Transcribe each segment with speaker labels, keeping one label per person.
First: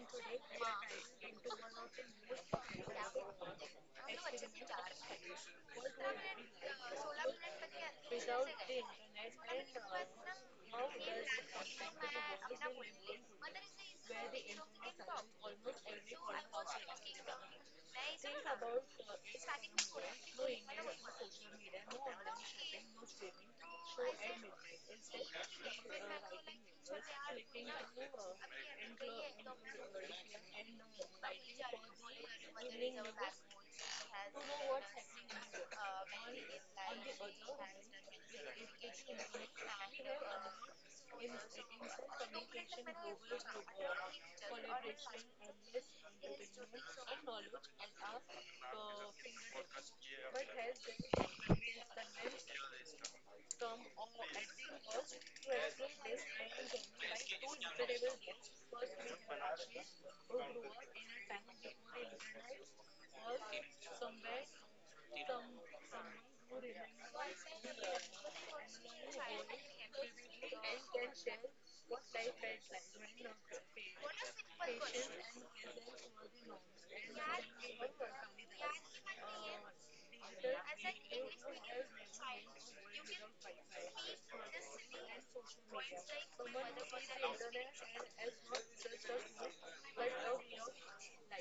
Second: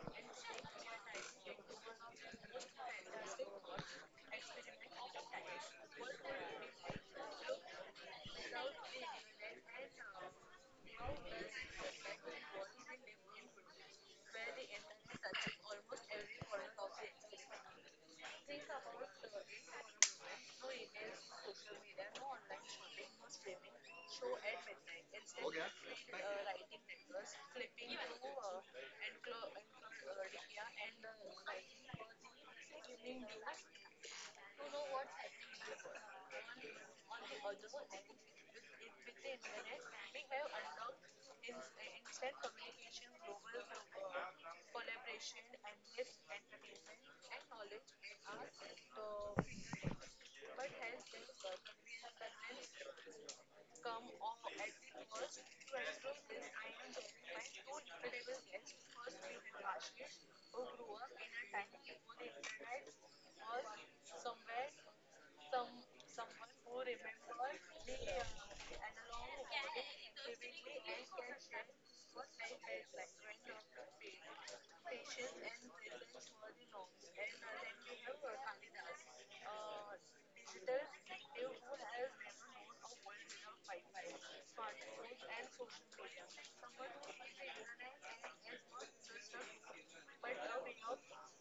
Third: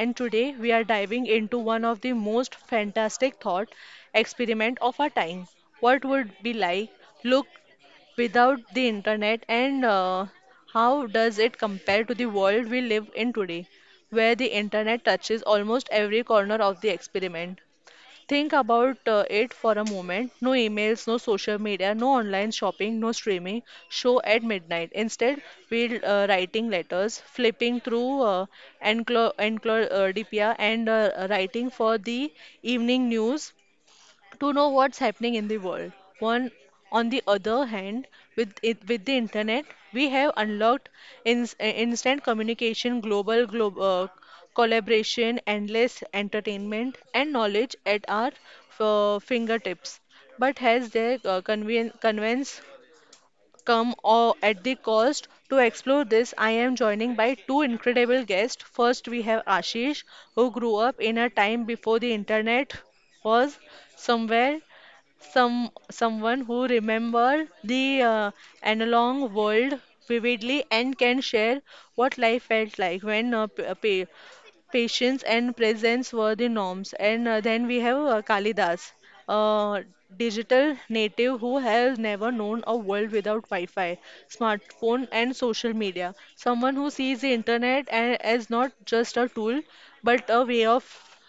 Speaker 1: and today we are diving into one of the most fantastic thought experiment of our time. What would be like look without the internet and how does it compare to the world we live in today where the internet touches almost every corner of the experiment. Think about it for a moment. No emails, no social media, no online shopping, no streaming show at midnight. Instead, we're writing letters, flipping through DPR and writing for the evening news to know what's happening in the world. One, on the other hand, with it, with the internet, we have unlocked instant communication, global glo collaboration, endless entertainment, and knowledge at our fingertips. But has their convenience come or at the cost to explore this. I am joining by two incredible guests. First we have Ashish, who grew up in a time before the internet, was somewhere, someone who remember the analog world vividly and can share what life felt like when patience and presence were the norms. And then we have Kalidas, a digital native who has never known a world without Wi-Fi, smartphone, and social media. Someone who sees the internet as not just a tool, but a way of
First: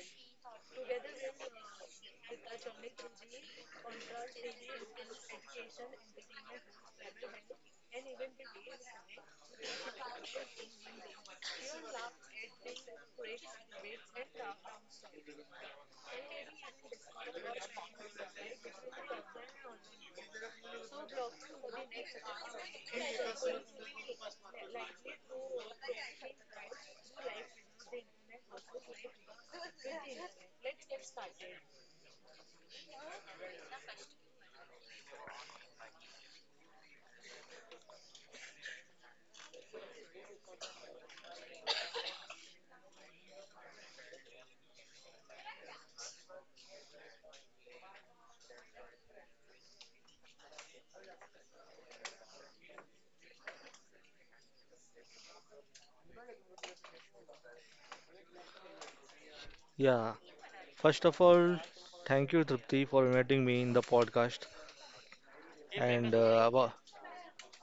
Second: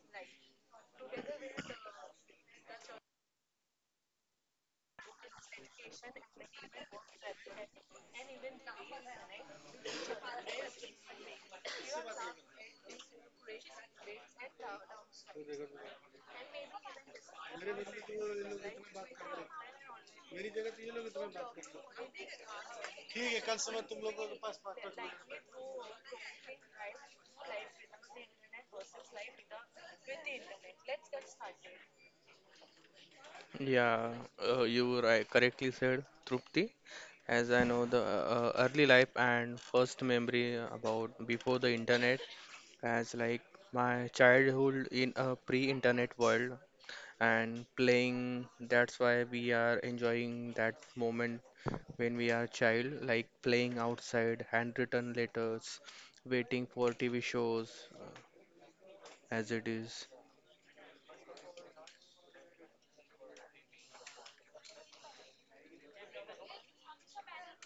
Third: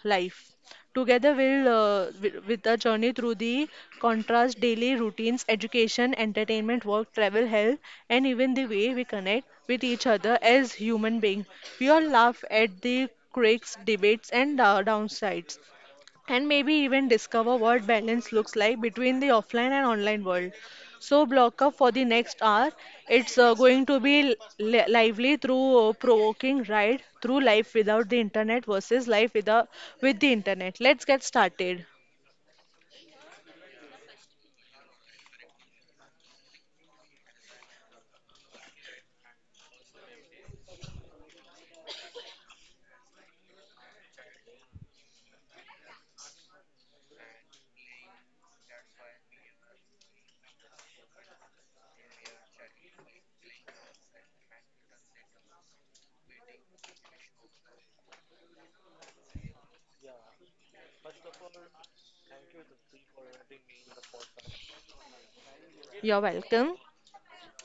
Speaker 1: life. Together, we'll with a journey through the contrast daily routines, education, entertainment, work, travel, health, and even the way we connect with each other as human beings. We all laugh at the quirks, debates, and downsides, and maybe even discover what balance looks like between the offline and online world. So, block up for the next hour. It's going to be lively through provoking ride through life without the internet versus life without with the internet. Let's get started.
Speaker 2: Yeah, you were right, correctly said, Trupti. As I know, the early life and first memory about before the internet, as like my childhood in a pre-internet world and playing. That's why we are enjoying that moment when we are child, like playing outside, handwritten letters, waiting for TV shows, uh, as it is.
Speaker 3: Yeah, first of all, thank you, Tripti, for inviting me in the podcast. And
Speaker 1: You're
Speaker 3: uh, about,
Speaker 1: welcome.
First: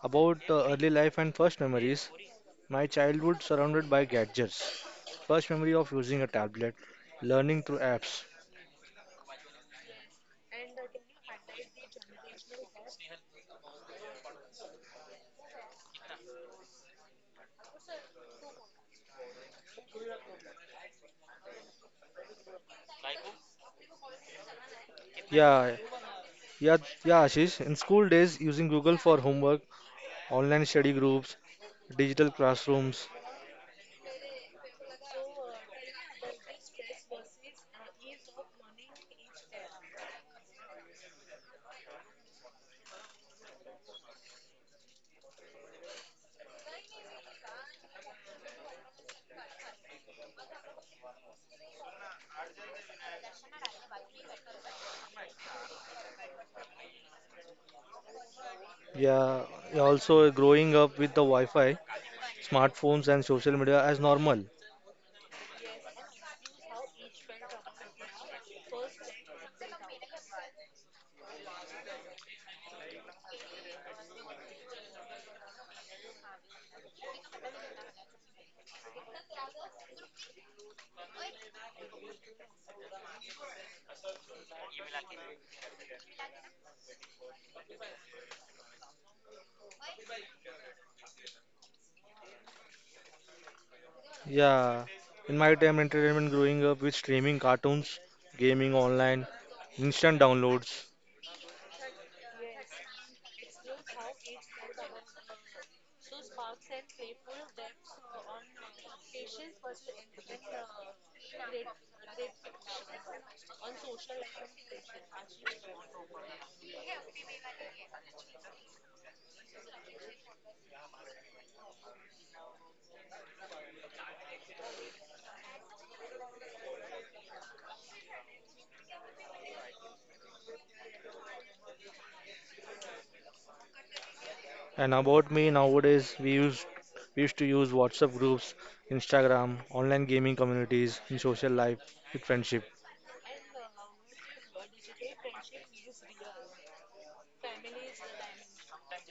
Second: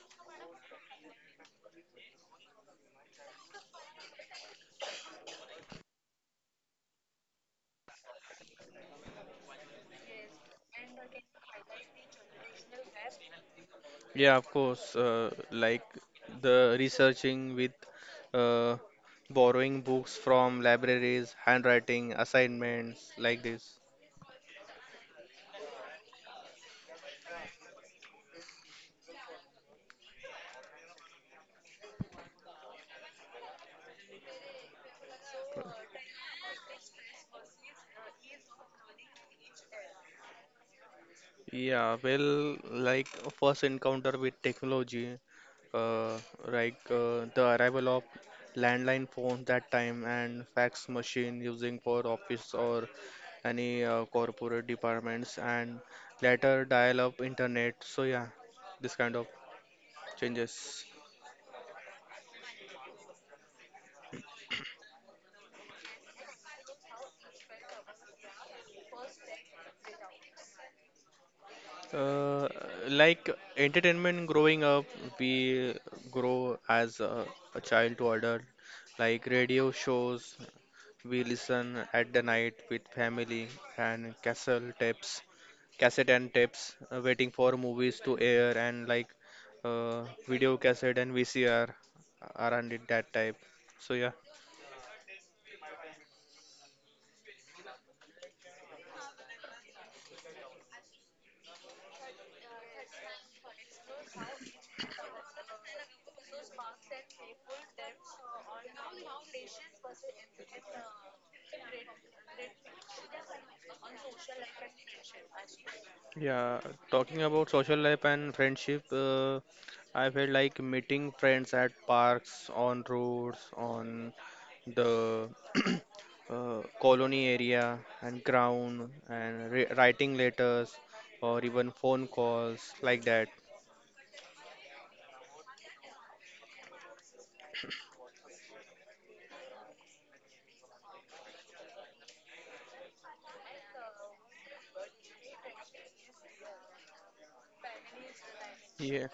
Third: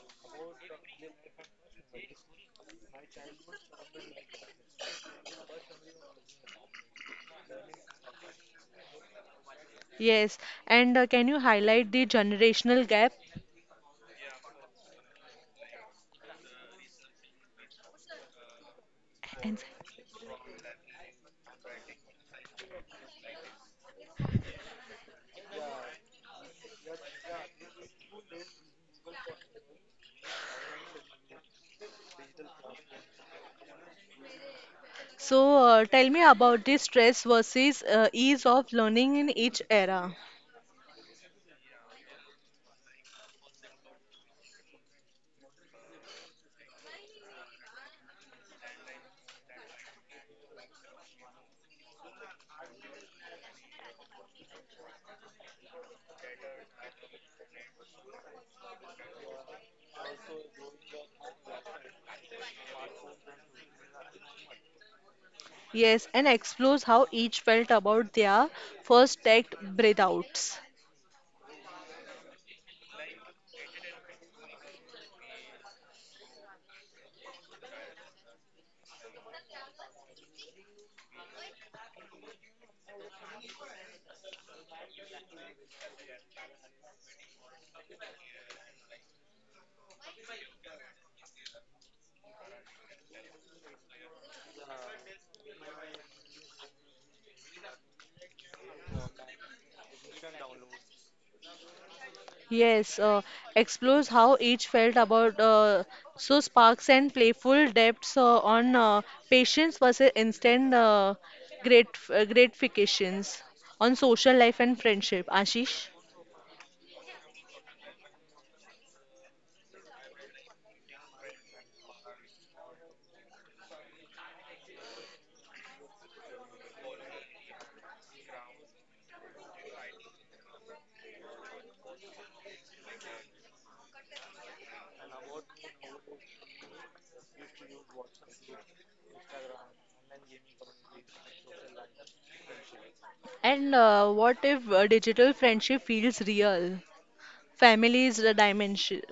Speaker 3: about early life and first memories, my childhood surrounded by gadgets. First memory of using a tablet, learning through apps.
Speaker 1: Yes, and can you highlight the generational gap?
Speaker 2: Yeah, of course. Like the researching with uh,
Speaker 1: And-
Speaker 2: borrowing books from libraries, handwriting, assignments like this.
Speaker 3: Yeah, yeah, yeah, Ashish. In school days, using Google for homework, online study groups, digital classrooms.
Speaker 1: So, tell me about the stress versus ease of learning in each era.
Speaker 2: Yeah, well, like first encounter with technology, uh, like the arrival of landline phones that time and fax machine using for office or any corporate departments and later dial-up internet. So yeah, this kind of
Speaker 3: Yeah, yeah, also growing
Speaker 2: changes.
Speaker 3: up with the Wi-Fi, smartphones, and social media as normal.
Speaker 1: Yes, and explores how each felt about their first tech breathouts.
Speaker 2: Uh, like entertainment growing up, we grow as a child to adult. Like radio shows, we listen at the night with family and castle tapes, cassette and tapes, waiting for movies to air and like uh, video cassette and VCR are on it that type. So yeah.
Speaker 3: Yeah, in my time, entertainment growing up with streaming cartoons, gaming online, instant downloads.
Speaker 1: Yes, explores how each felt about so sparks and playful depths on patience versus instant gratifications on social life and friendship. Ashish,
Speaker 2: Yeah, talking about social life and friendship, I felt like meeting friends at parks, on roads, on the colony area and ground, and ri writing letters or even phone calls like that.
Speaker 3: And about me, nowadays we used to use WhatsApp groups, Instagram, online gaming communities in social life with friendship.
Speaker 1: and what if digital friendship feels real? Family is the dimension.
Speaker 2: Yeah,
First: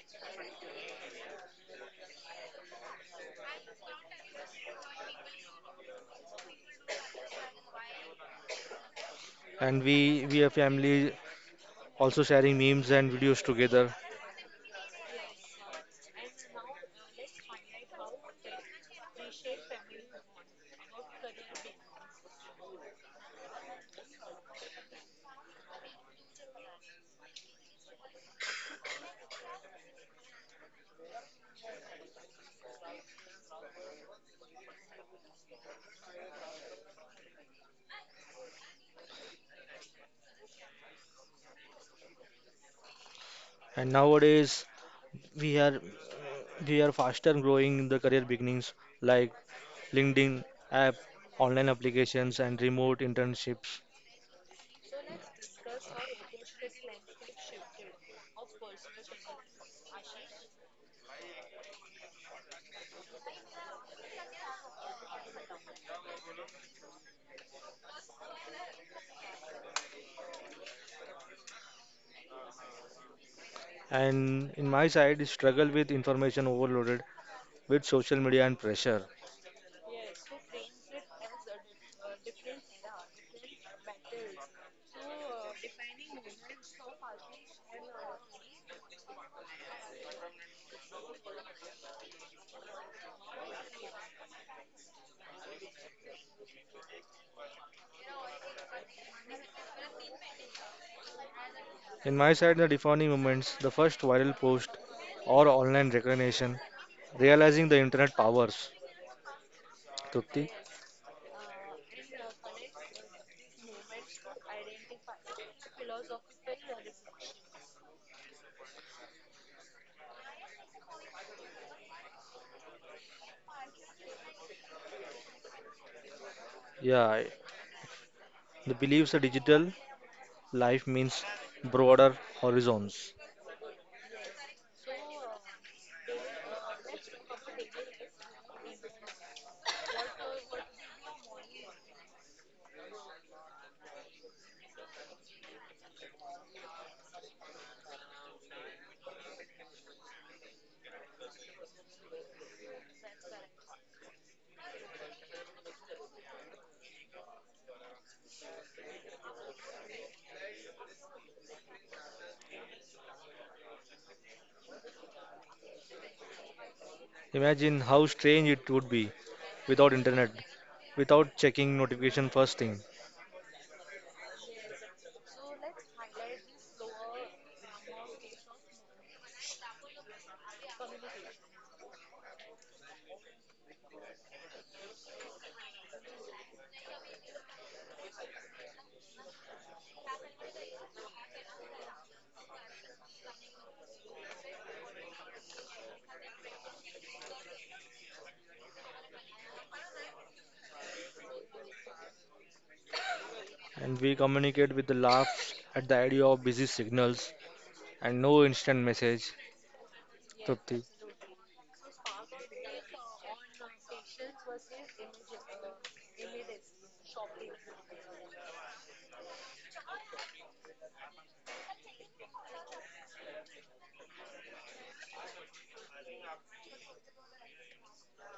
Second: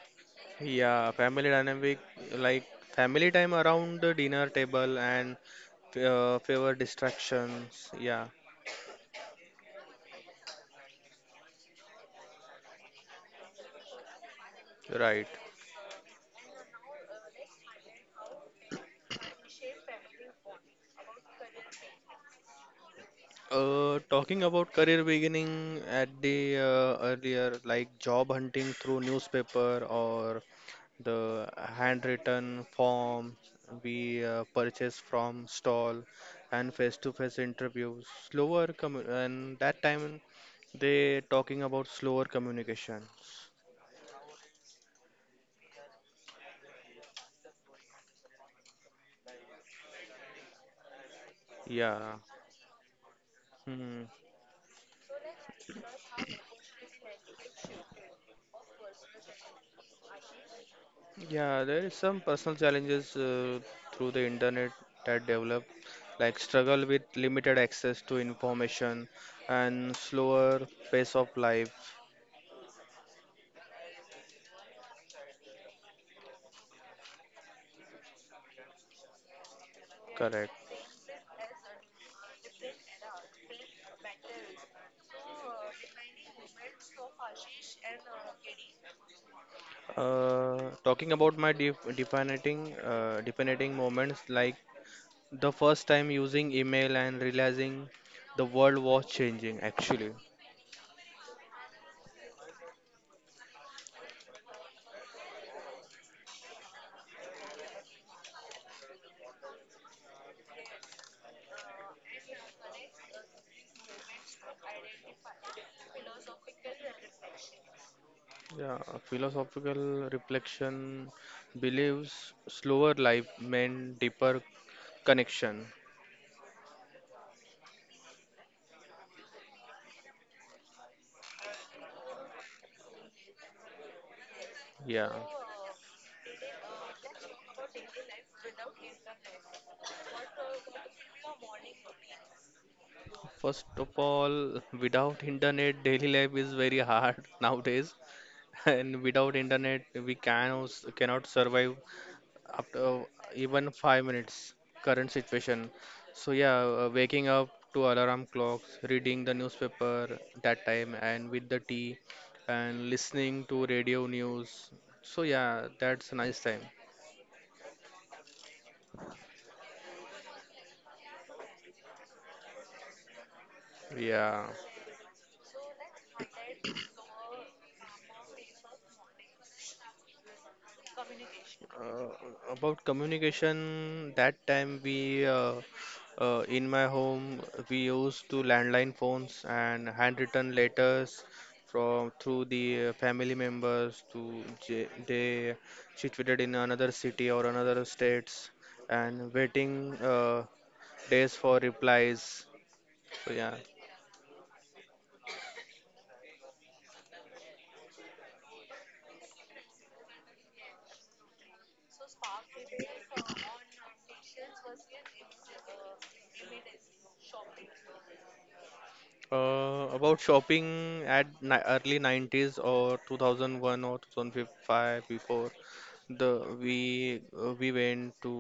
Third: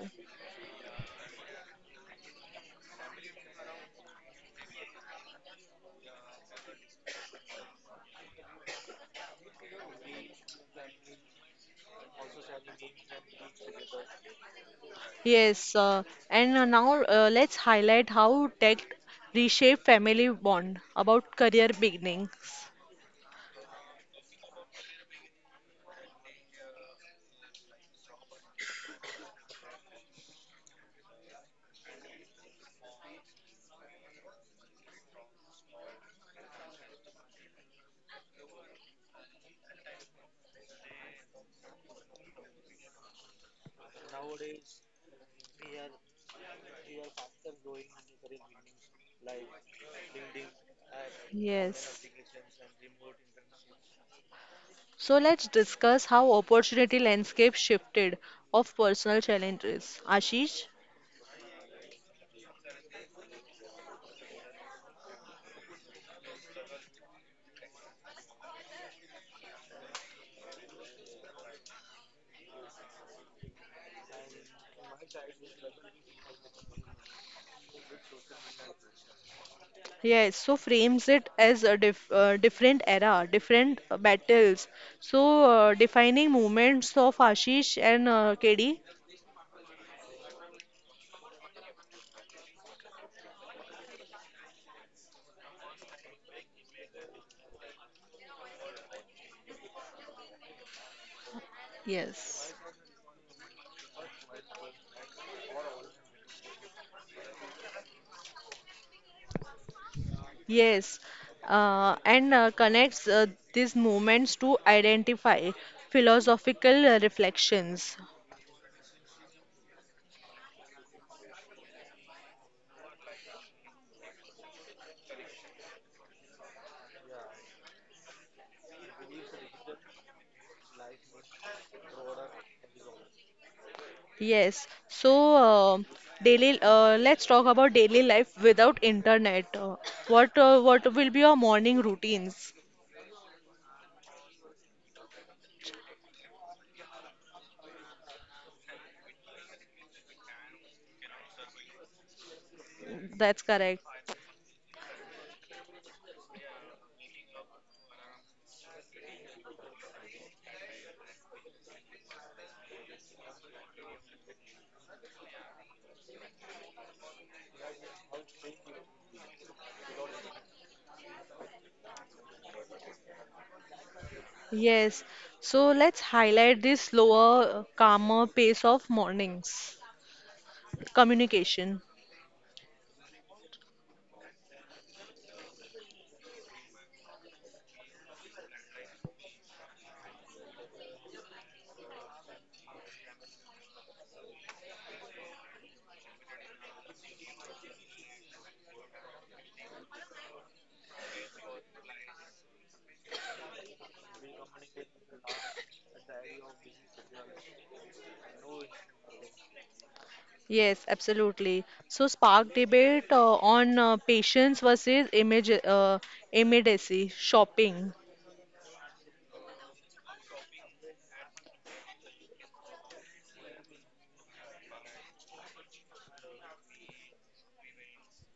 Speaker 2: yeah, family dynamic like family time around the dinner table and fewer distractions. Yeah,
Speaker 3: And we are family also sharing memes and videos together.
Speaker 2: right.
Speaker 1: Yes, and now let's highlight how tech reshape family bond about career beginnings.
Speaker 2: Talking about career beginning at the earlier, like job hunting through newspaper or the handwritten form we purchase from stall and face-to-face interviews, slower commu and that time they talking about slower communications.
Speaker 3: And nowadays we are we are faster growing in the career beginnings like LinkedIn app, online
Speaker 1: Yes.
Speaker 2: Yeah.
Speaker 3: applications, and remote internships.
Speaker 2: Hmm.
Speaker 1: So let's discuss how opportunity landscape shifted of personal challenges. Ashish?
Speaker 2: Yeah, there is some personal challenges through the internet that develop, like struggle with limited access to information and slower pace of life.
Speaker 3: And in my side, is struggle with information overloaded with social media and pressure.
Speaker 1: Yes, so
Speaker 2: Correct.
Speaker 1: frames it as a different era, different battles. So defining moments of Ashish and KD?
Speaker 2: Talking about my de defining defining moments, like the first time using email and realizing the world was changing actually.
Speaker 3: In my side,
Speaker 1: Yes.
Speaker 3: the defining moments, the first viral post or online recognition, realizing the internet powers. Trupti?
Speaker 1: Yes, and connects these movements to identify philosophical reflections.
Speaker 2: Yeah, a philosophical reflection believes slower life meant deeper connection.
Speaker 3: Yeah, the believes a digital life means broader horizons.
Speaker 1: Yes,
Speaker 2: Yeah.
Speaker 1: so daily, let's talk about daily life without internet. What what will be your morning routines?
Speaker 2: First of all, without internet, daily life is very hard nowadays, and without internet, we cannot survive after
Speaker 1: That's
Speaker 2: even
Speaker 1: correct.
Speaker 2: 5 minutes current situation. So yeah, waking up to alarm clocks, reading the newspaper that time and with the tea, and listening to radio news. So yeah, that's a nice time,
Speaker 3: Imagine how strange it would be without internet, without checking notification first thing.
Speaker 2: yeah.
Speaker 1: Yes, so let's highlight this slower, calmer pace of mornings communication.
Speaker 2: Uh, about communication, that time we in my home we used to landline phones and handwritten letters from through the family members to they situated in another city or another states and waiting days for replies. So yeah.
Speaker 3: And we communicate with the laughs at the idea of busy signals and no instant message. Trupti?
Speaker 1: Yes, absolutely. So, spark debate on patience versus image, immediacy, shopping.
Speaker 2: About shopping at ni early 90s or 2001 or 2005 before the we went to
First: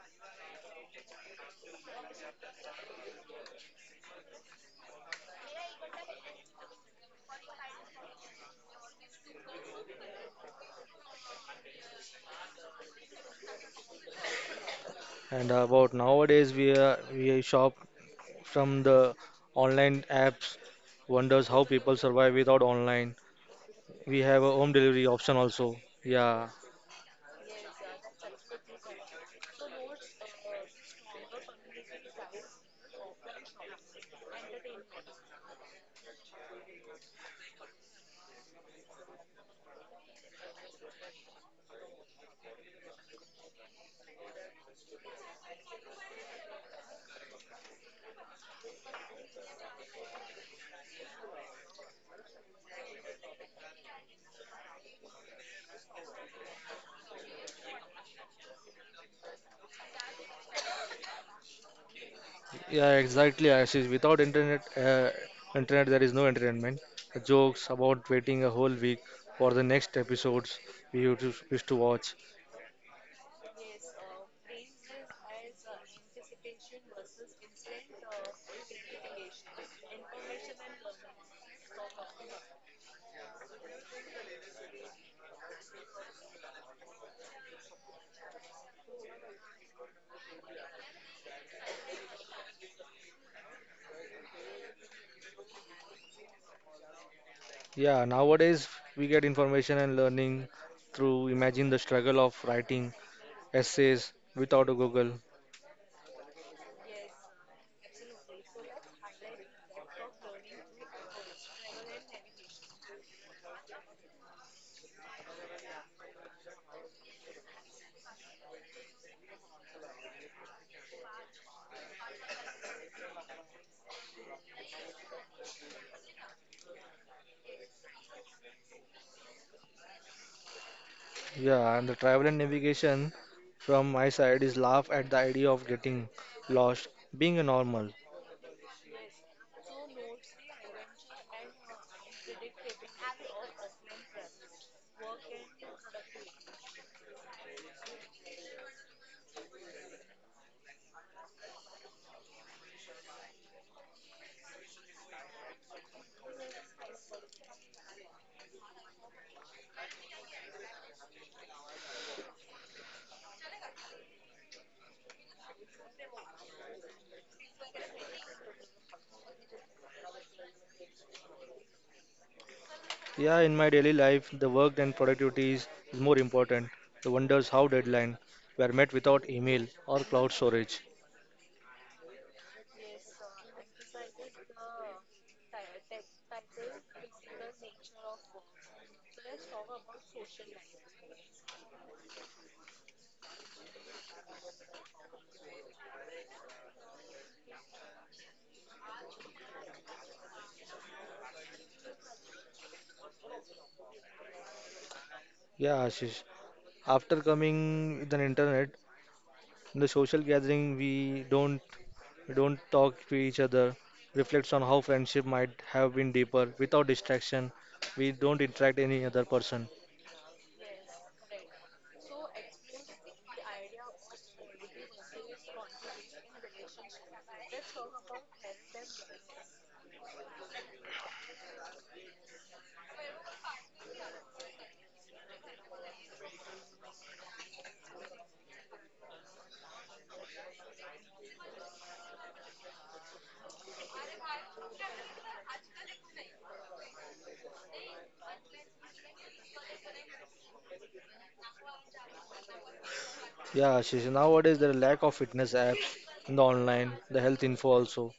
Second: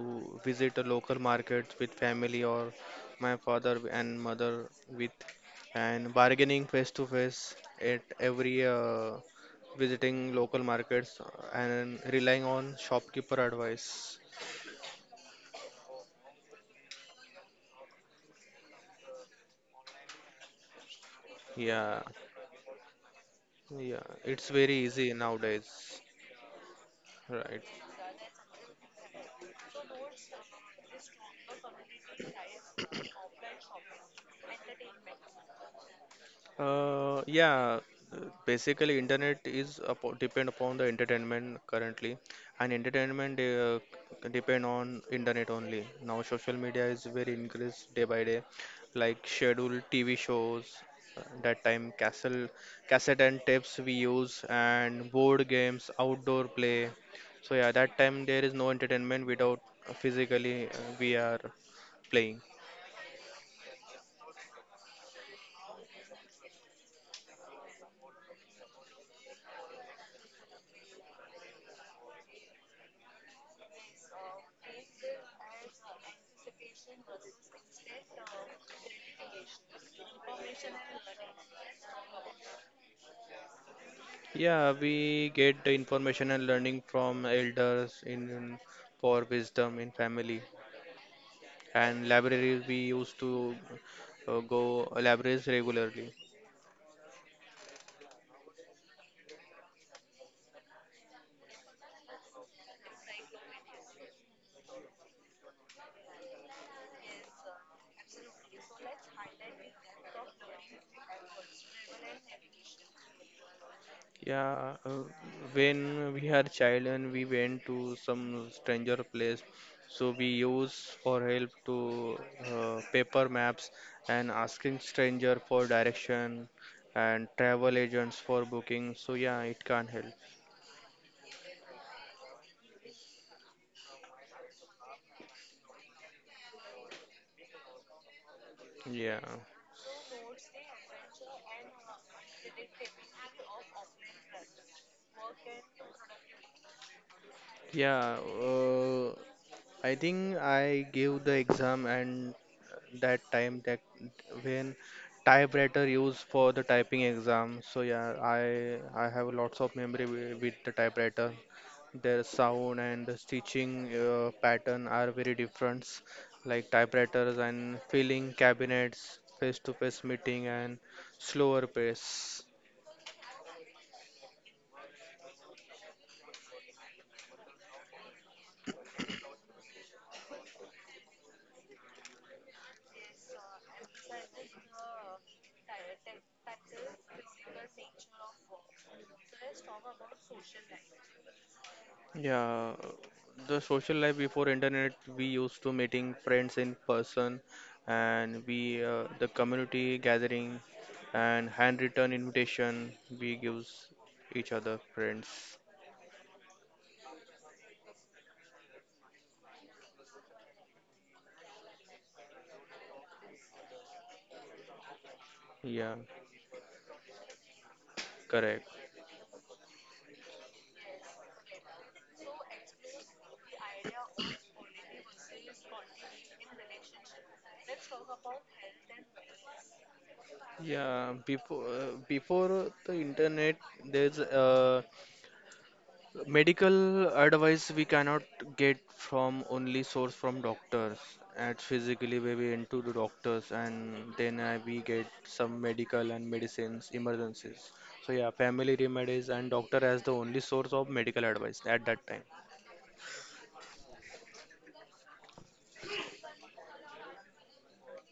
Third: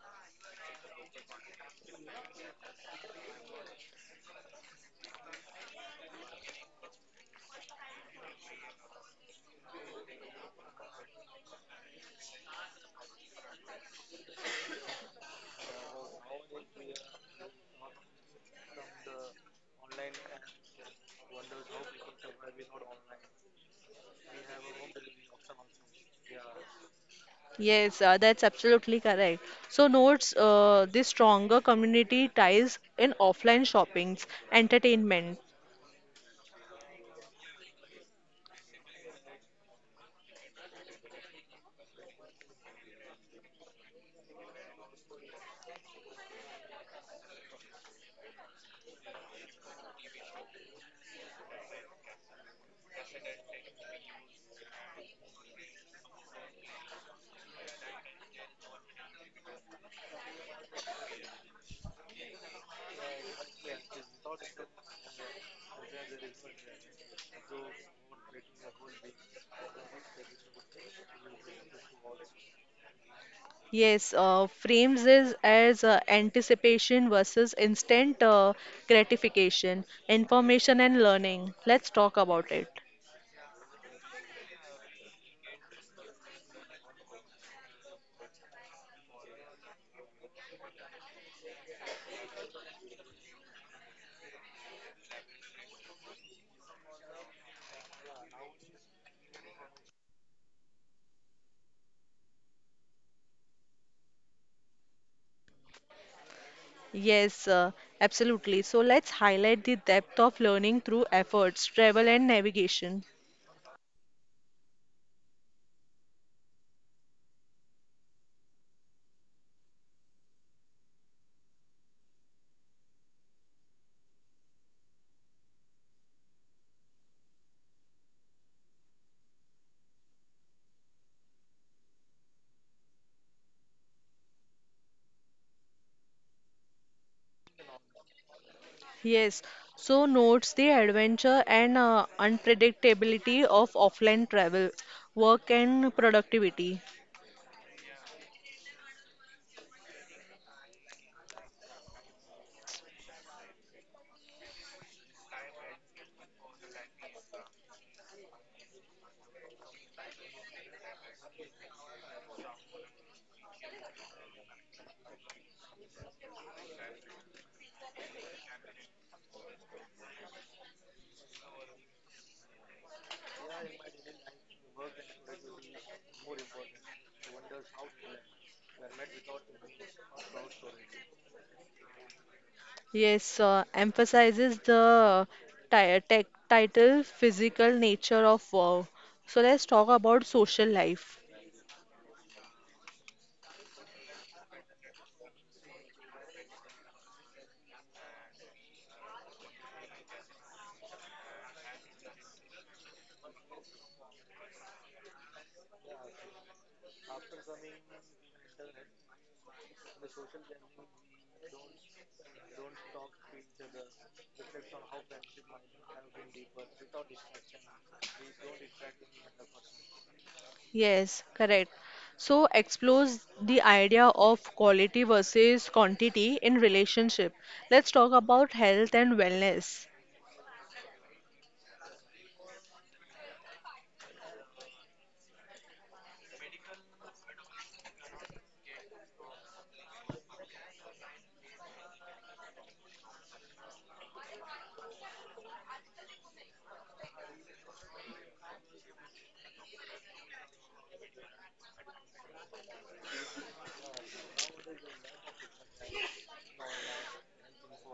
Speaker 2: visit a local market with family or my father and mother with, and bargaining face to face at every visiting local markets and relying on shopkeeper advice.
Speaker 3: And about nowadays, we are, we shop from the online apps. Wonders how people
Speaker 2: Yeah,
Speaker 3: survive without online.
Speaker 2: yeah,
Speaker 3: We have a
Speaker 2: it's
Speaker 3: home
Speaker 2: very
Speaker 3: delivery
Speaker 2: easy
Speaker 3: option also.
Speaker 2: nowadays,
Speaker 3: Yeah,
Speaker 2: right?
Speaker 1: Yes, that's absolutely correct. So, notes the stronger community ties in offline shoppings, entertainment.
Speaker 2: Uh, yeah, uh, basically internet is depend upon the entertainment currently, and entertainment depend on internet only. Now social media is very increased day by day, like scheduled TV shows, that time cassette and tapes we use, and board games, outdoor play. So yeah, that time there is no entertainment without physically we are playing.
Speaker 3: yeah, exactly. Ashish, without internet, internet there is no entertainment. Jokes about waiting a whole week for the next episodes we used to watch.
Speaker 1: Yes, frames is as anticipation versus instant gratification, information and learning. Let's talk about it.
Speaker 2: Yeah, we get the information and learning from elders for wisdom in family and libraries. We used to go libraries regularly.
Speaker 3: Yeah, nowadays we get information and learning through imagine the struggle of writing essays without a Google.
Speaker 1: Yes, absolutely. So let's highlight the depth of learning through efforts, travel, and navigation.
Speaker 2: Yeah, when we are child and we went to some stranger place, so we use for help to paper maps and asking stranger for direction and travel agents for booking. So yeah, it can't help.
Speaker 3: Yeah, and the travel and navigation from my side is laugh at the idea of getting lost, being a normal.
Speaker 2: Yeah.
Speaker 1: Yes, so notes the adventure and unpredictability of offline travel, work, and productivity.
Speaker 2: Yeah, I think I gave the exam and that time that when typewriter used for the typing exam. So yeah, I have lots of memory with the typewriter. Their sound and the stitching pattern are very different, like typewriters and filling cabinets, face-to-face meeting and slower pace.
Speaker 3: Yeah, in my daily life, the work and productivity is more important. The wonders how deadline were met without email or cloud storage.
Speaker 1: Yes, emphasizes the title, physical nature of work. So let's talk about social life.
Speaker 2: Yeah, the social life before internet, we used to meeting friends in person, and we the community gathering, and handwritten invitation we gives each other friends.
Speaker 3: Yeah, Ashish. After coming with an internet, in the social gathering, we don't talk to each other. Reflects on how friendship might have
Speaker 2: Yeah,
Speaker 3: been deeper without distraction. We don't interact
Speaker 2: correct.
Speaker 3: any other person.
Speaker 1: Yes, correct. So explores the idea of quality versus quantity in relationship. Let's talk about health and wellness.
Speaker 2: Yeah, before the internet, there's medical advice we cannot get from, only source from doctors. At physically we into the doctors and then we get some medical and medicines emergencies. So yeah, family remedies and doctor as the only source of medical advice at that time.
Speaker 3: Yeah, Shishi, nowadays there are lack of fitness apps in the online, the health info also.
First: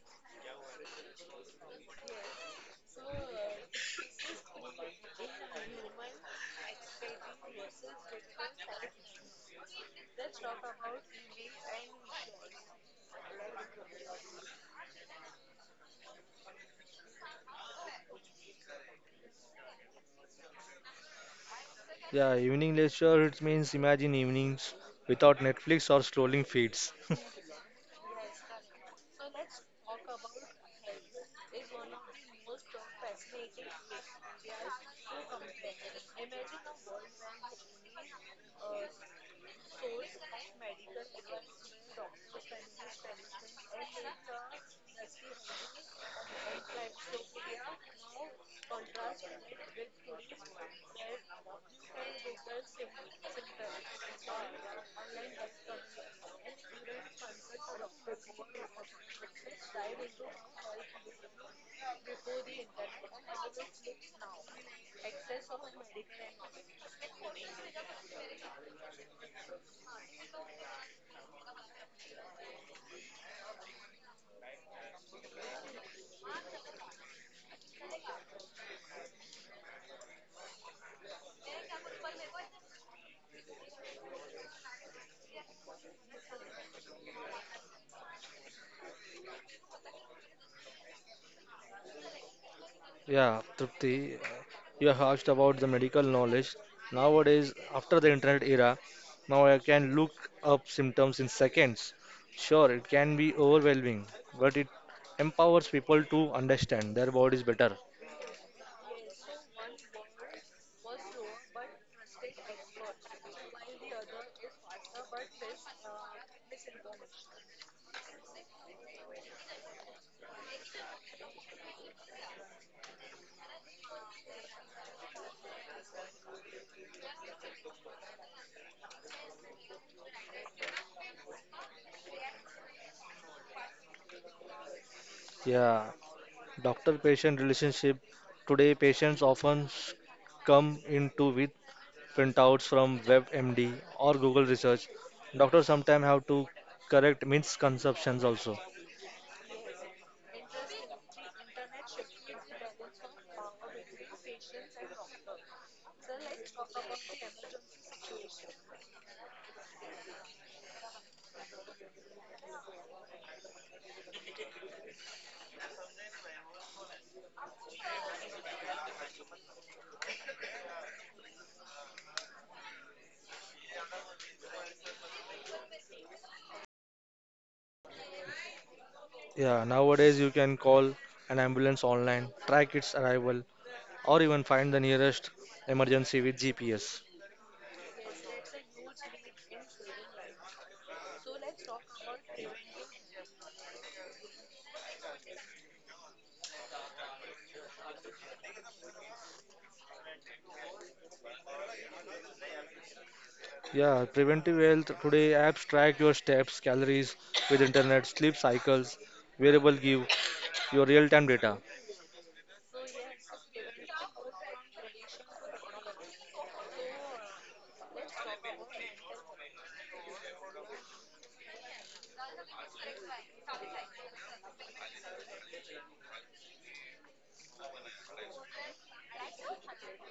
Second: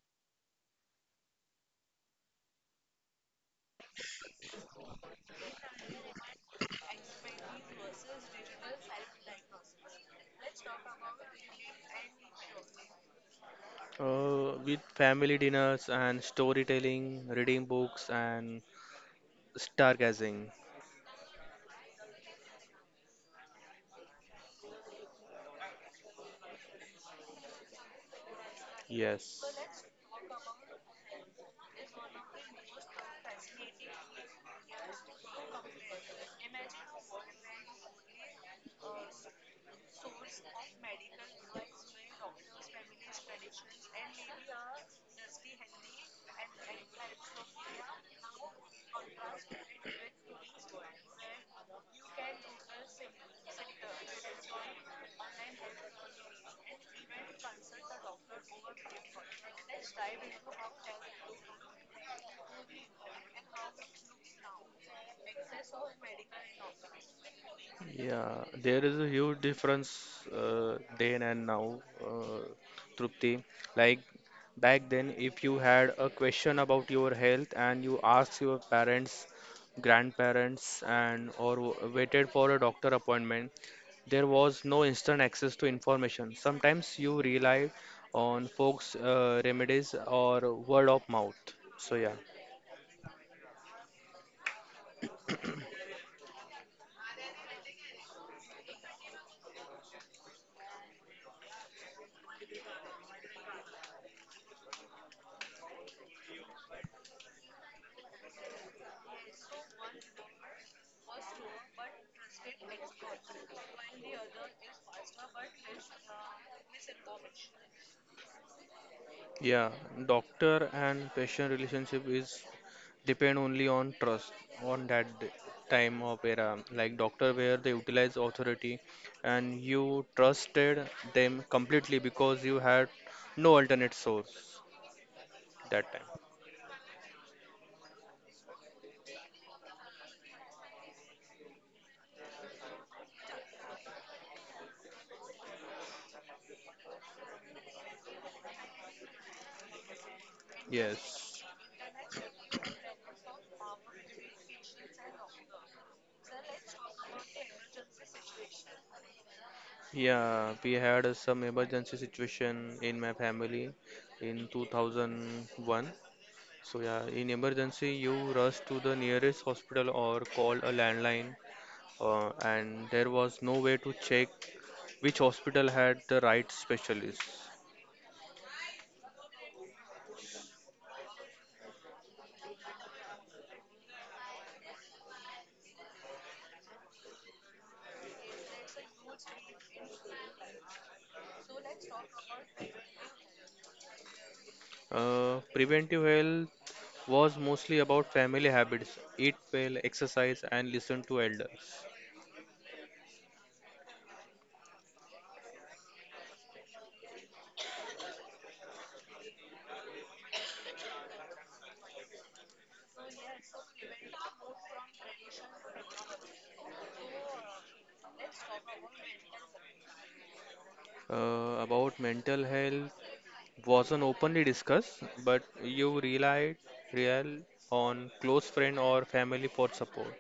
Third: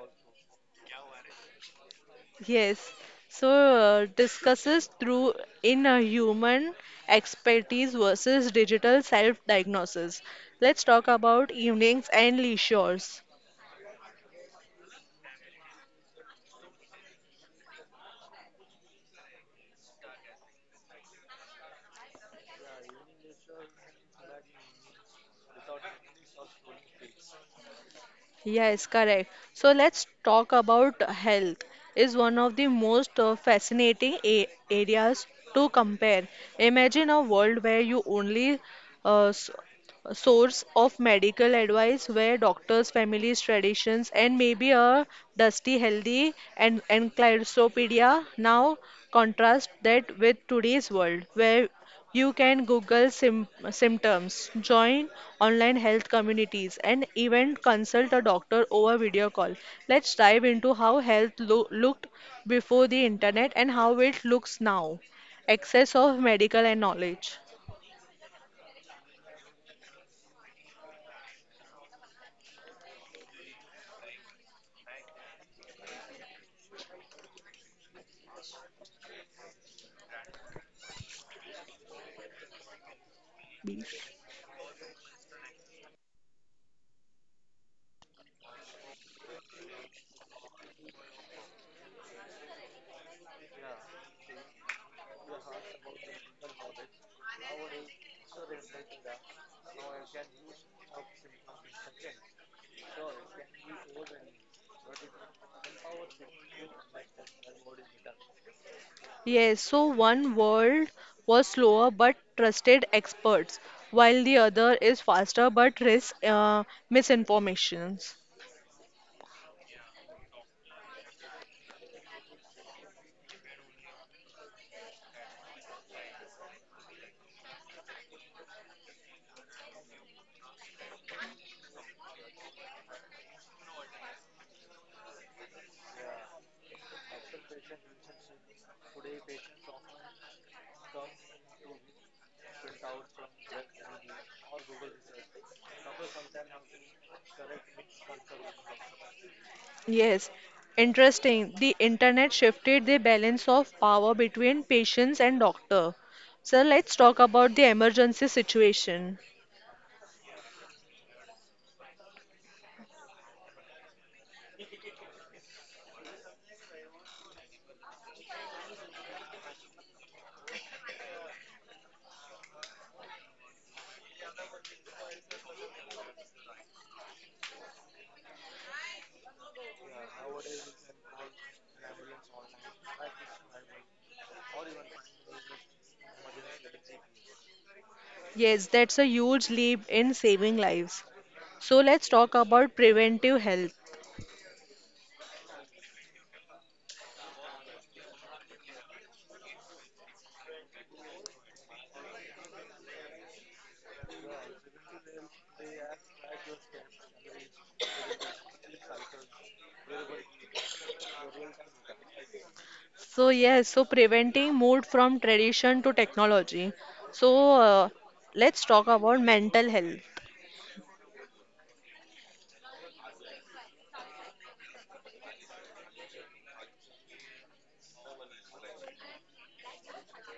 Speaker 1: Yes. So discusses through in a human expertise versus digital self-diagnosis. Let's talk about evenings and leisures.
Speaker 2: With family dinners and storytelling, reading books and stargazing.
Speaker 3: Yeah, evening lecture, it means imagine evenings without Netflix or scrolling feeds.
Speaker 1: Yes, correct. So
Speaker 2: Yes.
Speaker 1: let's talk about health. Is one of the most fascinating a areas to compare. Imagine a world where you only uh, s- source of medical advice where doctors, families, traditions, and maybe a dusty, healthy and encyclopedia. Now, contrast that with today's world where you can Google symptoms, join online health communities, and even consult a doctor over video call. Let's dive into how health looked before the internet and how it looks now. Access of medical and knowledge.
Speaker 2: Yeah, there is a huge difference then and now, Trupti. Like back then, if you had a question about your health and you asked your parents, grandparents, and or waited for a doctor appointment, there was no instant access to information. Sometimes you relied on folks' remedies or word of mouth. So yeah,
Speaker 3: Yeah, Trupti, you have asked about the medical knowledge. Nowadays, after the internet era, now I can look up symptoms in seconds. Sure, it can be overwhelming, but it empowers people to understand their bodies better.
Speaker 1: Yes, so one world was slower but trusted experts, while the other is faster but risks misinformations.
Speaker 2: yeah, doctor and patient relationship is depend only on trust on time of era like doctor where they utilize authority and you trusted them completely because you had no alternate source
Speaker 3: Yeah,
Speaker 2: that time.
Speaker 3: doctor patient relationship. Today, patients often come into with printouts from WebMD or Google Research. Doctors sometimes have to correct misconceptions also.
Speaker 1: Yes, interesting.
Speaker 2: Yes.
Speaker 1: The internet shifted the balance of power between patients and doctor. So let's talk about the emergency situation.
Speaker 2: Yeah, we had some emergency situation in my family in 2001. So yeah, in emergency you rush to the nearest hospital or call a landline, and there was no way to check which hospital had the right specialists.
Speaker 3: Yeah, nowadays you can call an ambulance online, track its arrival, or even find the nearest emergency with GPS.
Speaker 1: Yes, that's a huge leap in saving lives. So let's talk about preventive health.
Speaker 2: Preventive health was mostly about family habits: eat well, exercise, and listen to elders.
Speaker 3: Yeah, preventive health today apps track your steps, calories with internet, sleep cycles, wearable give your real-time data.
Speaker 1: So yes, so preventing mood from tradition to technology. So let's talk about mental health.
Speaker 2: About mental health, wasn't openly discussed, but you relied real on close friend or family for support.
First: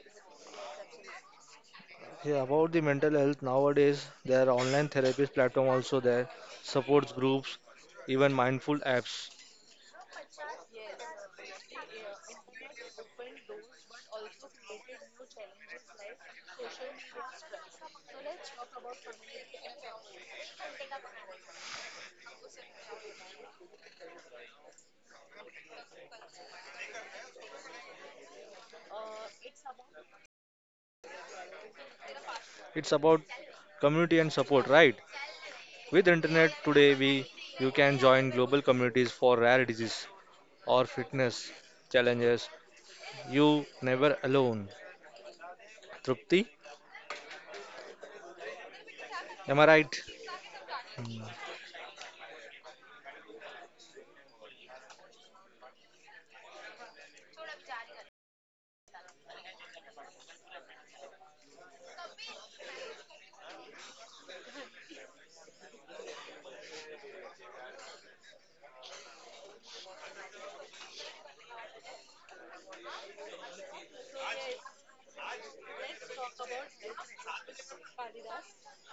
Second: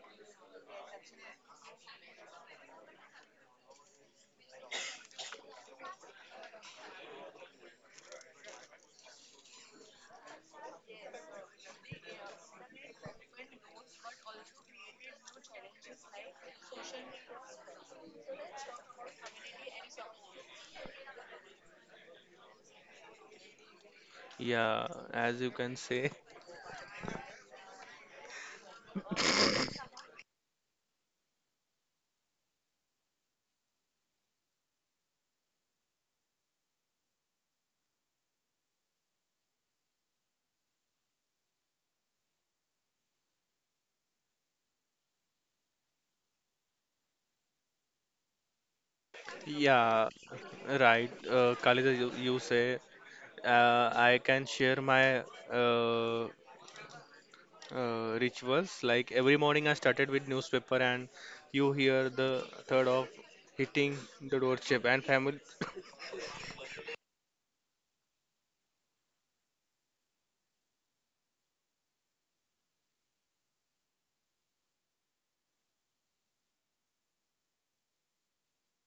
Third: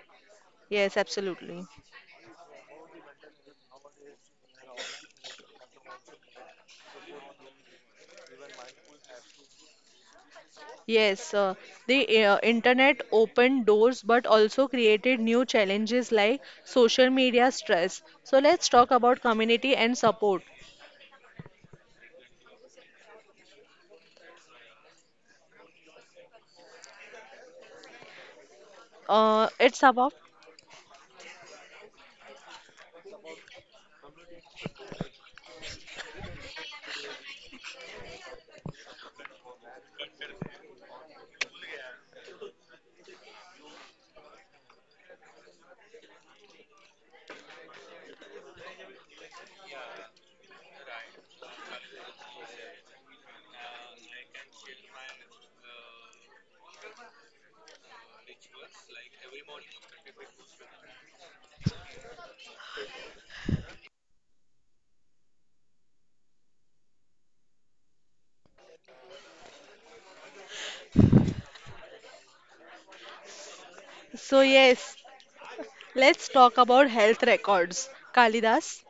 Speaker 1: Yes, absolutely.
Speaker 3: Yeah, about the mental health nowadays, there are online therapist platform also there, supports groups, even mindful apps.
Speaker 1: Yes, the internet opened doors but also created new challenges like social media stress. So let's talk about community and support.
Speaker 2: Yeah, as you can say,
Speaker 1: It's about.
Speaker 3: It's about community and support, right? With internet today, we you can join global communities for rare disease or fitness challenges. You never alone. Trupti, am I right?
Speaker 2: yeah, right. Kaliza, you say, I can share my uh, rituals. Like every morning, I started with newspaper, and you hear the third of hitting the doorstep and family.
Speaker 1: So yes, let's talk about health records. Kalidas.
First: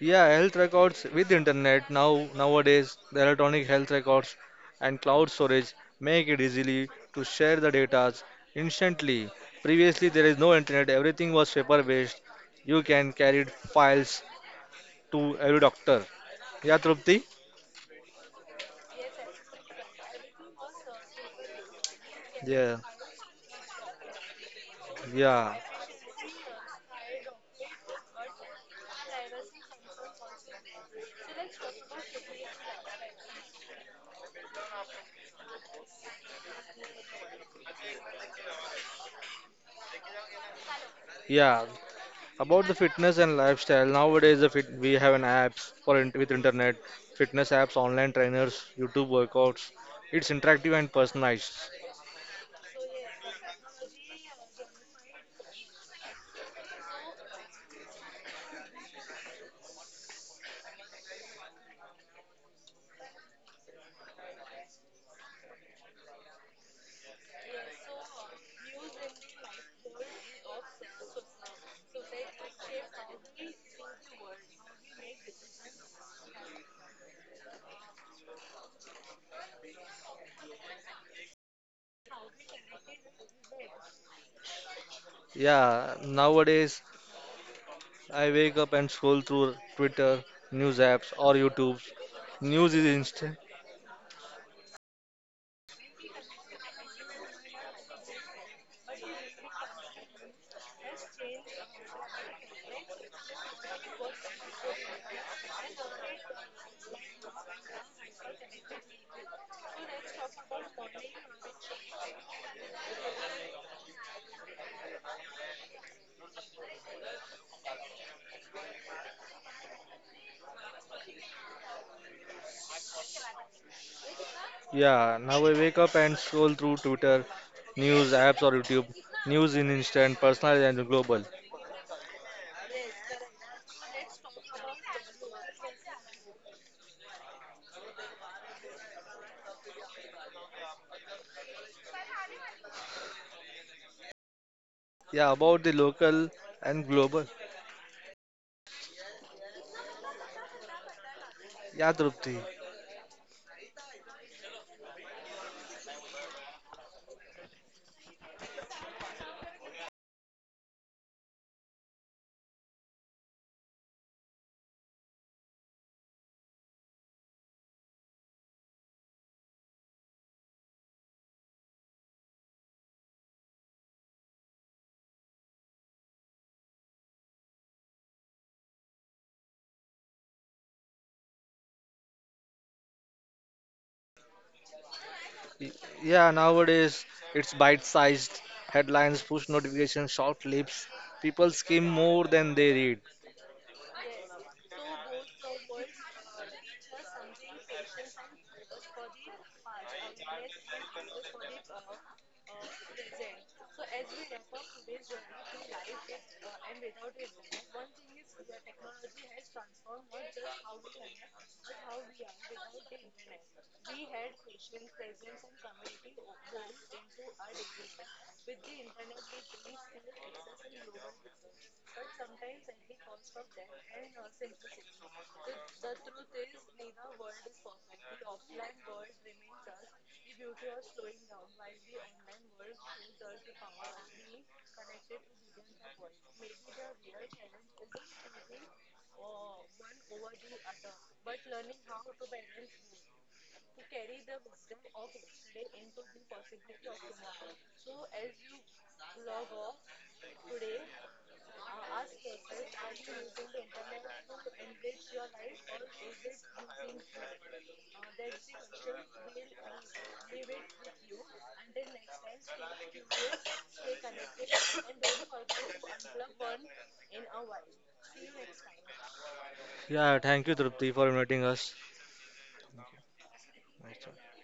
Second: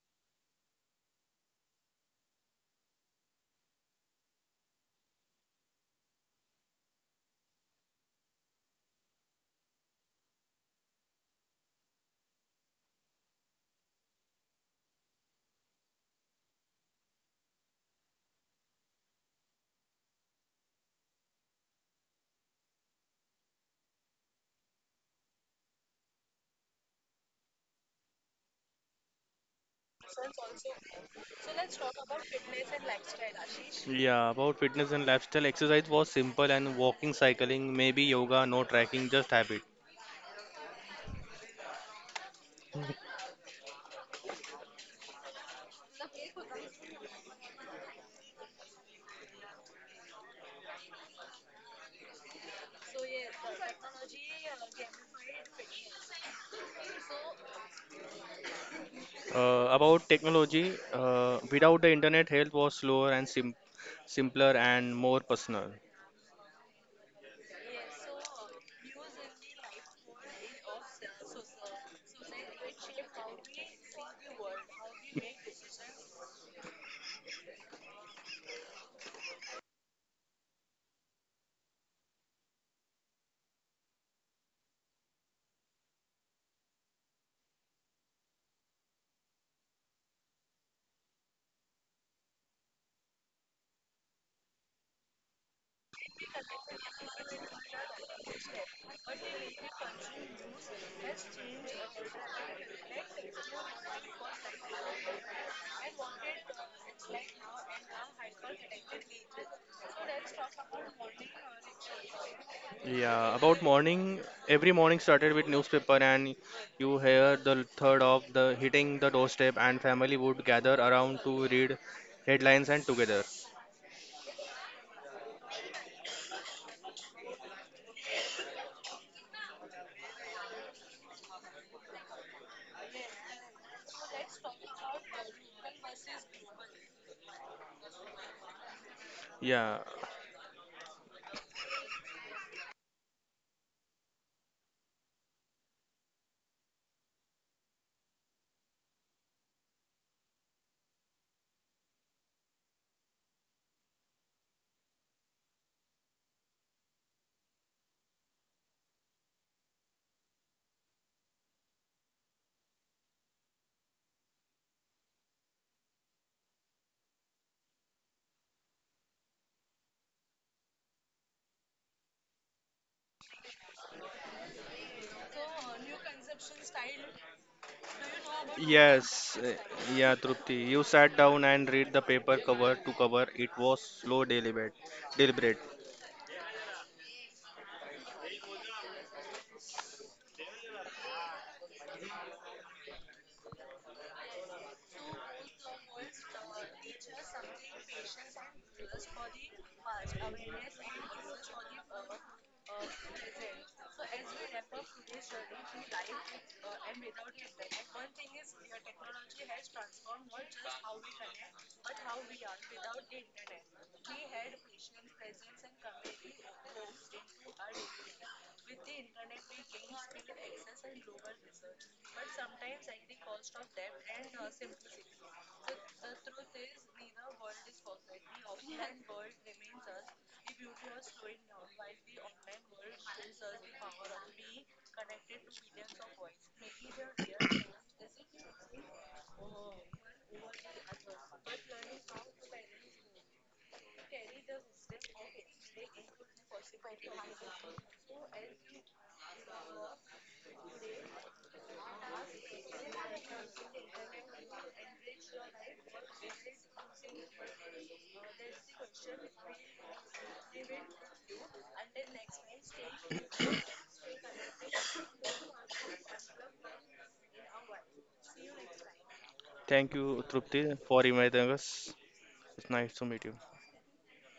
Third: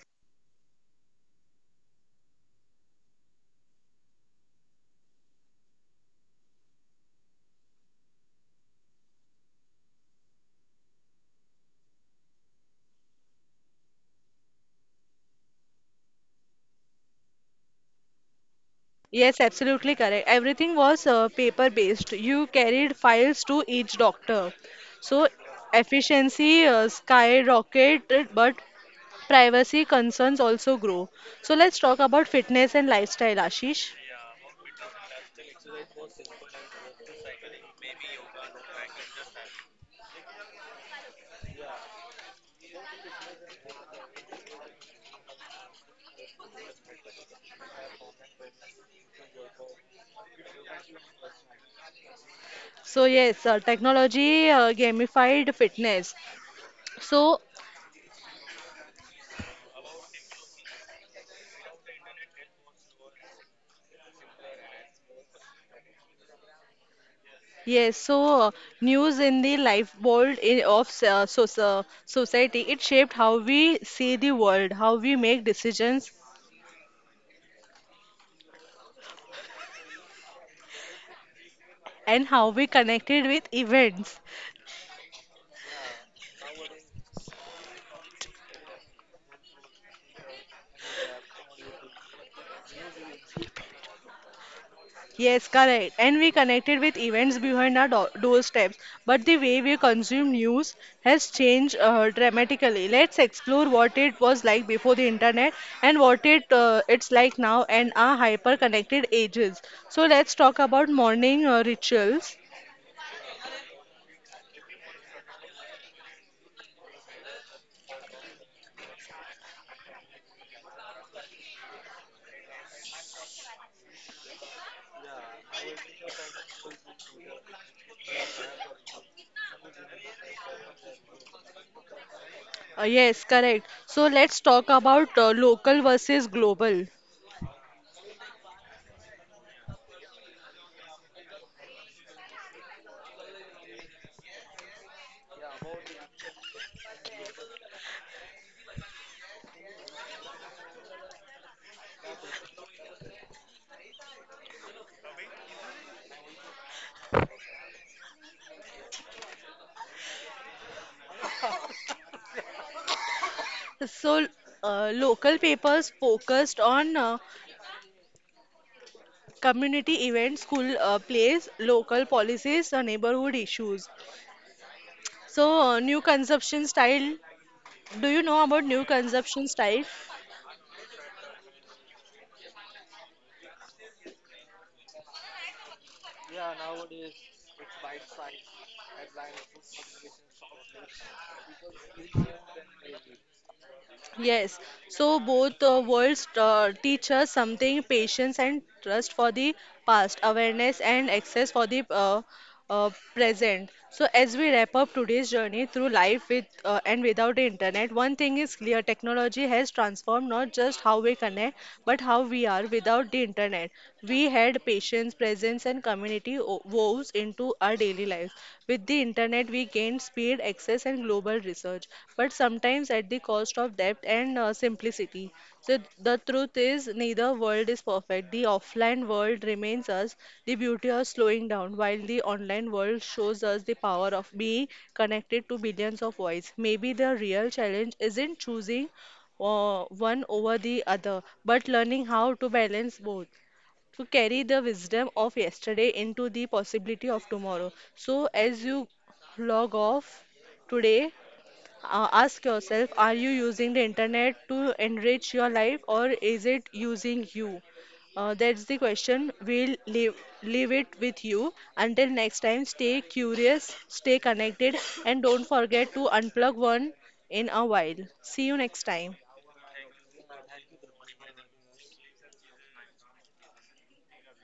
Speaker 3: Yeah, health records with internet now nowadays the electronic health records and cloud storage make it easily to share the data instantly. Previously there is no internet, everything was paper based. You can carry files to every doctor. Yeah, Trupti?
Speaker 1: Yes, absolutely correct. Everything was paper based. You
Speaker 3: Yeah,
Speaker 1: carried files to each doctor. So
Speaker 3: yeah,
Speaker 1: efficiency skyrocketed, but privacy concerns also grow. So let's talk about fitness and lifestyle, Ashish.
Speaker 2: Yeah, about fitness and lifestyle, exercise was simple and walking, cycling, maybe yoga, no tracking, just habit.
Speaker 3: yeah. About the fitness and lifestyle, nowadays the fit, we have an apps for int with internet, fitness apps, online trainers, YouTube workouts. It's interactive and personalized.
Speaker 1: So yes, technology gamified fitness. So
Speaker 2: About technology, without the internet, health was slower and simpler and more personal.
Speaker 1: yes, so news in the lifeboat in, of society, it shaped how we see the world, how we make decisions, and how we connected with events.
Speaker 3: Yeah, nowadays I wake up and scroll through Twitter, news apps, or YouTube. News is instant.
Speaker 1: Yes, correct. And we connected with events behind our doorsteps. But the way we consume news has changed dramatically. Let's explore what it was like before the internet and what it's like now and our hyper-connected ages. So let's talk about morning rituals.
Speaker 2: Yeah, about morning, every morning started with newspaper and you hear the third of the hitting the doorstep and family would gather around to read headlines and together.
Speaker 3: Yeah, now I wake up and scroll through Twitter, news apps, or YouTube. News in instant, personal and global.
Speaker 1: Yes, correct. So let's talk about local versus global.
Speaker 2: Yeah,
Speaker 3: Yeah, about the local and global. Yeah, Drupti.
Speaker 1: So, local papers focused on community events, school plays, local policies, neighborhood issues. So, new consumption style. Do you know about new
Speaker 2: yes,
Speaker 1: consumption
Speaker 2: eh,
Speaker 1: style?
Speaker 2: yeah, Trupti. You sat down and read the paper cover to cover. It was slow deliberate. Deliberate.
Speaker 3: Y- Yeah, nowadays it's bite-sized headlines, push notifications, short clips. People skim more than they read.
Speaker 1: Yes, so both worlds teach us something patience and trust for the past, awareness and access for the present. So, as we wrap up today's journey through life with and without the internet, one thing is clear technology has transformed not just how we connect, but how we are without the internet. We had patience, presence, and community woves into our daily life. With the internet, we gain speed, access, and global research, but sometimes at the cost of depth and simplicity. So the truth is, neither world is perfect. The offline world remains us the beauty of slowing down, while the online world shows us the power of being connected to billions of voices. Maybe the real challenge isn't choosing one over the other, but learning how to balance both to carry the wisdom of yesterday into the possibility of tomorrow. So, as you log off today, ask yourself are you using the internet to enrich your life or is it using you? That's the question. Leave it with you. Until next time, stay curious, stay connected, and don't forget to unplug one in a while. See you next time.
Speaker 2: Thank
Speaker 3: Yeah,
Speaker 2: you,
Speaker 3: thank you,
Speaker 2: Trupti,
Speaker 3: Drupti,
Speaker 2: for
Speaker 3: for inviting
Speaker 2: inviting
Speaker 3: us.
Speaker 2: us. It's nice to meet you.
Speaker 3: Nice talk.